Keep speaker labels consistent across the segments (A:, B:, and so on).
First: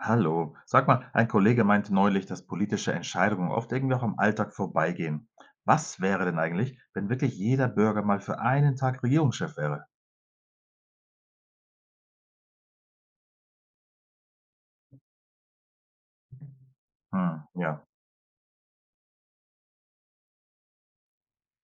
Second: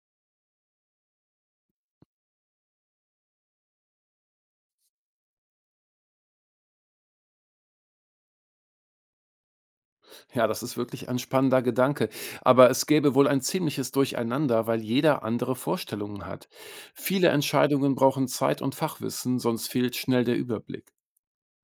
A: Hallo. Sag mal, ein Kollege meinte neulich, dass politische Entscheidungen oft irgendwie auch am Alltag vorbeigehen. Was wäre denn eigentlich, wenn wirklich jeder Bürger mal für einen Tag Regierungschef wäre?
B: Ja, das ist wirklich ein spannender Gedanke. Aber es gäbe wohl ein ziemliches Durcheinander, weil jeder andere Vorstellungen hat. Viele
A: Hm, ja.
B: Entscheidungen brauchen Zeit und Fachwissen, sonst fehlt schnell der Überblick.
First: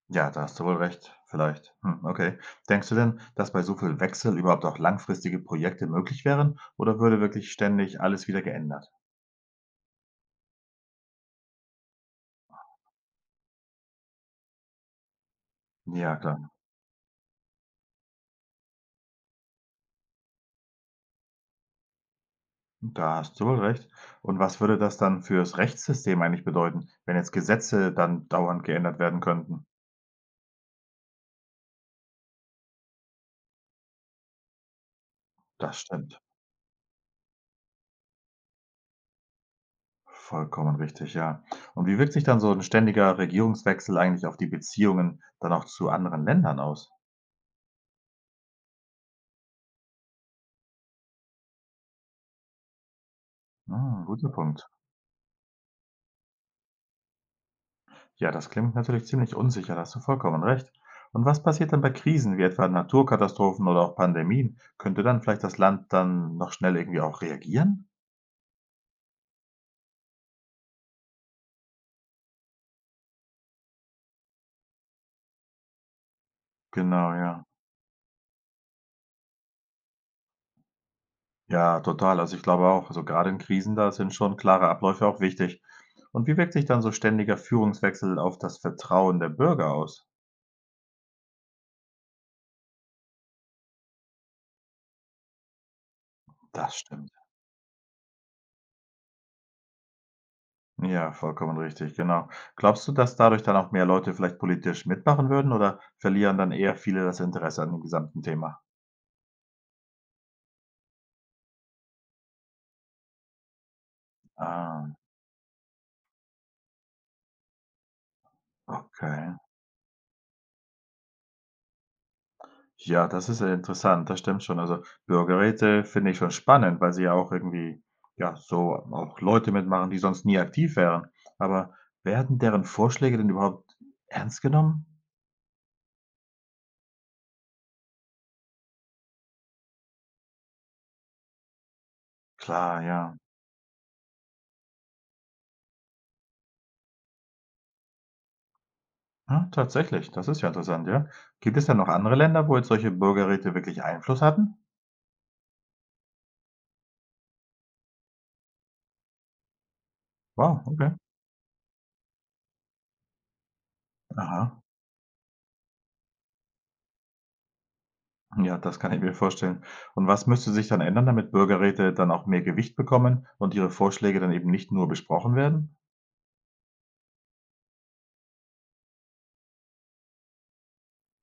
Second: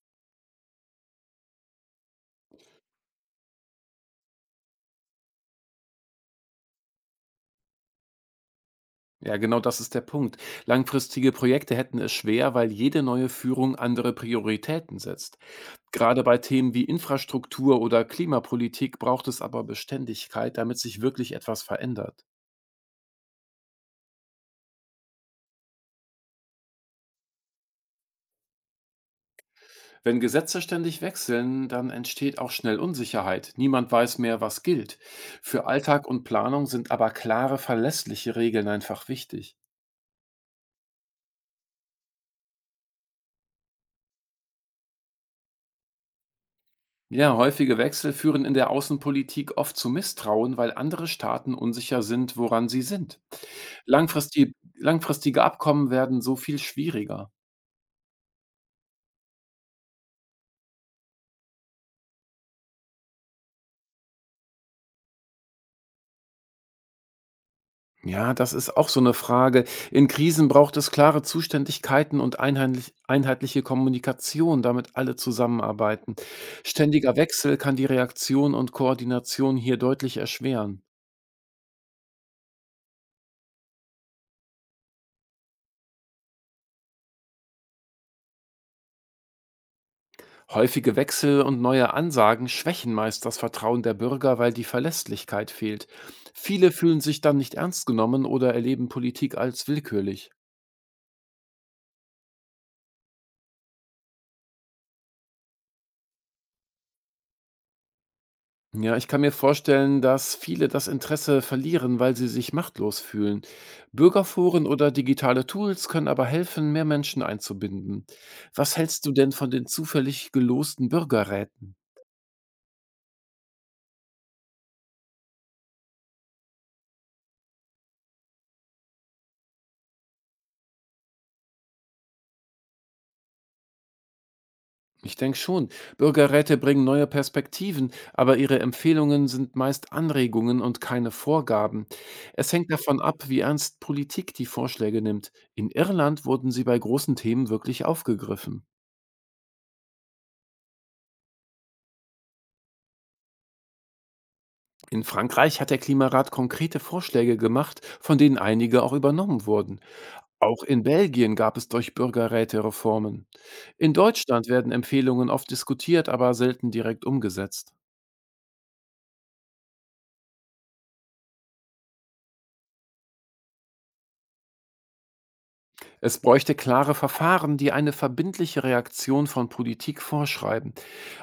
A: Ja, da hast du wohl recht. Vielleicht. Hm, okay. Denkst du denn, dass bei so viel Wechsel überhaupt auch langfristige Projekte möglich wären? Oder würde wirklich ständig alles wieder geändert?
B: Ja, genau das ist der Punkt. Langfristige Projekte hätten es schwer, weil jede neue Führung andere Prioritäten setzt.
A: Ja,
B: Gerade bei
A: klar.
B: Themen wie Infrastruktur oder Klimapolitik braucht es aber Beständigkeit, damit sich wirklich etwas verändert.
A: Da hast du wohl recht. Und was würde das dann fürs Rechtssystem eigentlich bedeuten, wenn jetzt Gesetze dann dauernd geändert werden könnten?
B: Wenn Gesetze ständig wechseln, dann entsteht auch schnell Unsicherheit. Niemand weiß mehr, was gilt. Für
A: Das
B: Alltag
A: stimmt.
B: und Planung sind aber klare, verlässliche Regeln einfach wichtig.
A: Vollkommen richtig, ja. Und wie wirkt sich dann so ein ständiger Regierungswechsel eigentlich auf die Beziehungen dann auch zu anderen Ländern aus?
B: Ja, häufige Wechsel führen in der Außenpolitik oft zu Misstrauen, weil andere Staaten unsicher sind, woran sie sind.
A: Hm, guter
B: Langfristige,
A: Punkt.
B: langfristige Abkommen werden so viel schwieriger.
A: Ja, das klingt natürlich ziemlich unsicher, da hast du vollkommen recht. Und was passiert dann bei Krisen wie etwa Naturkatastrophen oder auch Pandemien? Könnte dann vielleicht das Land dann noch schnell irgendwie auch reagieren?
B: Ja, das ist auch so eine Frage. In Krisen braucht es klare Zuständigkeiten und einheinlich einheitliche Kommunikation, damit alle zusammenarbeiten.
A: Genau,
B: Ständiger
A: ja.
B: Wechsel kann die Reaktion und Koordination hier deutlich erschweren.
A: Ja, total. Also, ich glaube auch, also, gerade in Krisen, da sind schon klare Abläufe auch wichtig. Und wie wirkt sich dann so ständiger Führungswechsel auf das Vertrauen der Bürger aus?
B: Häufige Wechsel und neue Ansagen schwächen meist das Vertrauen der Bürger, weil die Verlässlichkeit fehlt. Viele
A: Das
B: fühlen
A: stimmt.
B: sich dann nicht ernst genommen oder erleben Politik als willkürlich.
A: Ja, vollkommen richtig, genau. Glaubst du, dass dadurch dann auch mehr Leute vielleicht politisch mitmachen würden oder verlieren dann eher viele das Interesse an dem gesamten Thema?
B: Ja, ich kann mir vorstellen, dass viele das Interesse verlieren, weil sie sich machtlos fühlen. Bürgerforen
A: Ah,
B: oder digitale Tools können aber helfen, mehr Menschen einzubinden. Was hältst du denn
A: okay.
B: von den zufällig gelosten Bürgerräten?
A: Ja, das ist ja interessant, das stimmt schon. Also Bürgerräte finde ich schon spannend, weil sie ja auch irgendwie, ja, so auch Leute mitmachen, die sonst nie aktiv wären. Aber werden deren Vorschläge denn überhaupt ernst genommen?
B: Ich denke schon, Bürgerräte bringen neue Perspektiven, aber ihre Empfehlungen sind meist Anregungen und keine Vorgaben. Es hängt
A: Klar,
B: davon
A: ja.
B: ab, wie ernst Politik die Vorschläge nimmt. In Irland wurden sie bei großen Themen wirklich aufgegriffen.
A: Ah, tatsächlich, das ist ja interessant, ja. Gibt es denn noch andere Länder, wo jetzt solche Bürgerräte wirklich Einfluss hatten?
B: In Frankreich hat der Klimarat konkrete Vorschläge gemacht, von denen einige auch übernommen wurden.
A: Wow,
B: Auch in
A: okay.
B: Belgien gab es durch Bürgerräte Reformen. In Deutschland
A: Aha.
B: werden Empfehlungen oft diskutiert, aber selten direkt umgesetzt.
A: Ja, das kann ich mir vorstellen. Und was müsste sich dann ändern, damit Bürgerräte dann auch mehr Gewicht bekommen und ihre Vorschläge dann eben nicht nur besprochen werden?
B: Es bräuchte klare Verfahren, die eine verbindliche Reaktion von Politik vorschreiben.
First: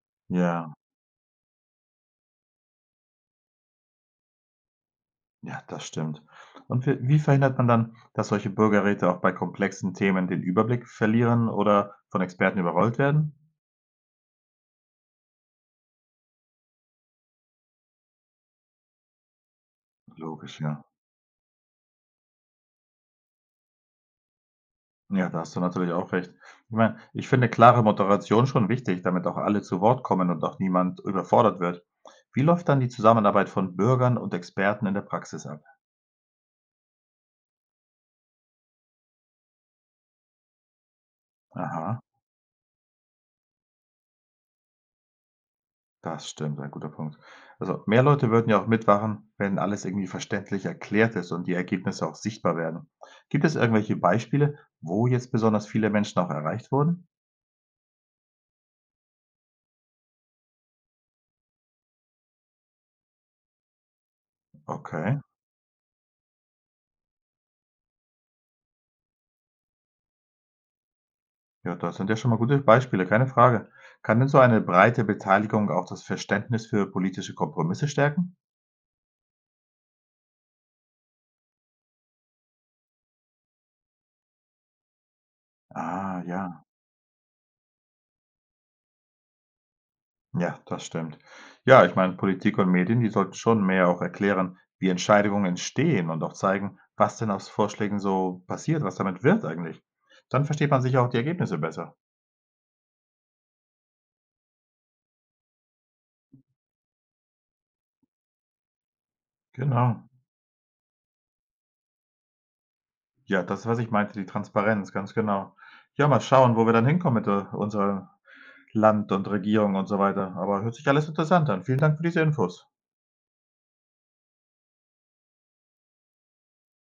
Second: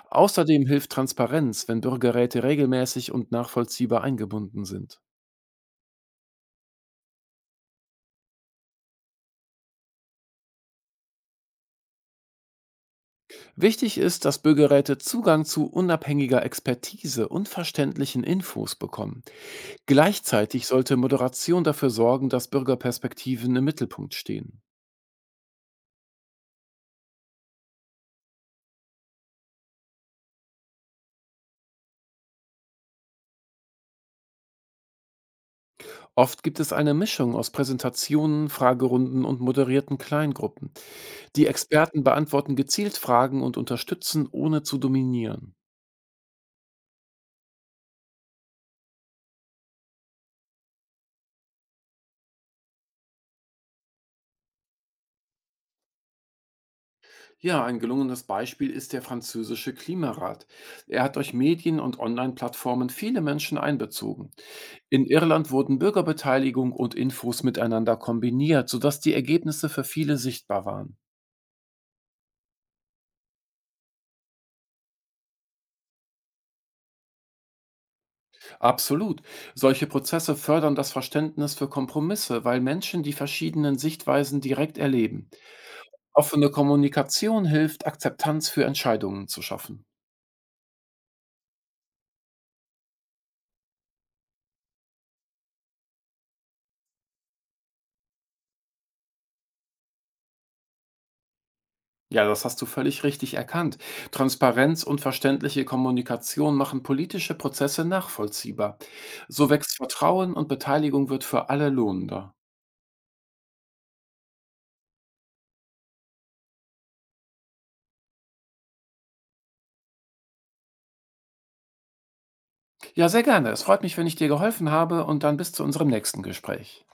B: Außerdem
A: Ja,
B: hilft Transparenz, wenn Bürgerräte regelmäßig und nachvollziehbar eingebunden sind.
A: ja, das stimmt. Und wie verhindert man dann, dass solche Bürgerräte auch bei komplexen Themen den Überblick verlieren oder von Experten überrollt werden?
B: Wichtig ist, dass Bürgerräte Zugang zu unabhängiger Expertise und verständlichen Infos bekommen.
A: Logisch,
B: Gleichzeitig
A: ja.
B: sollte Moderation dafür sorgen, dass Bürgerperspektiven im Mittelpunkt stehen.
A: Ja, da hast du natürlich auch recht. Ich meine, ich finde klare Moderation schon wichtig, damit auch alle zu Wort kommen und auch niemand überfordert wird. Wie läuft dann die Zusammenarbeit von Bürgern und Experten in der Praxis ab?
B: Oft gibt es eine Mischung aus Präsentationen, Fragerunden und moderierten Kleingruppen. Die
A: Aha.
B: Experten beantworten gezielt Fragen und unterstützen, ohne zu dominieren.
A: Das stimmt, ein guter Punkt. Also, mehr Leute würden ja auch mitmachen, wenn alles irgendwie verständlich erklärt ist und die Ergebnisse auch sichtbar werden. Gibt es irgendwelche Beispiele, wo jetzt besonders viele Menschen auch erreicht wurden?
B: Ja, ein gelungenes Beispiel ist der französische Klimarat. Er hat durch Medien und Online-Plattformen viele Menschen einbezogen. In
A: Okay,
B: Irland wurden Bürgerbeteiligung und Infos miteinander kombiniert, sodass die Ergebnisse für viele sichtbar waren.
A: ja, das sind ja schon mal gute Beispiele, keine Frage. Kann denn so eine breite Beteiligung auch das Verständnis für politische Kompromisse stärken?
B: Absolut. Solche Prozesse fördern das Verständnis für Kompromisse, weil Menschen die verschiedenen Sichtweisen direkt erleben.
A: Ah,
B: Offene
A: ja.
B: Kommunikation hilft, Akzeptanz für Entscheidungen zu schaffen.
A: Ja, das stimmt. Ja, ich meine, Politik und Medien, die sollten schon mehr auch erklären, wie Entscheidungen entstehen und auch zeigen, was denn aus Vorschlägen so passiert, was damit wird eigentlich. Dann versteht man sicher auch die Ergebnisse besser.
B: Ja, das hast du völlig richtig erkannt. Transparenz und verständliche Kommunikation machen politische Prozesse nachvollziehbar. So wächst
A: Genau.
B: Vertrauen und Beteiligung wird für alle lohnender.
A: Ja, das ist, was ich meinte, die Transparenz, ganz genau. Ja, mal schauen, wo wir dann hinkommen mit unserem Land und Regierung und so weiter. Aber hört sich alles interessant an. Vielen Dank für diese Infos.
B: Ja, sehr gerne. Es freut mich, wenn ich dir geholfen habe, und dann bis zu unserem nächsten Gespräch.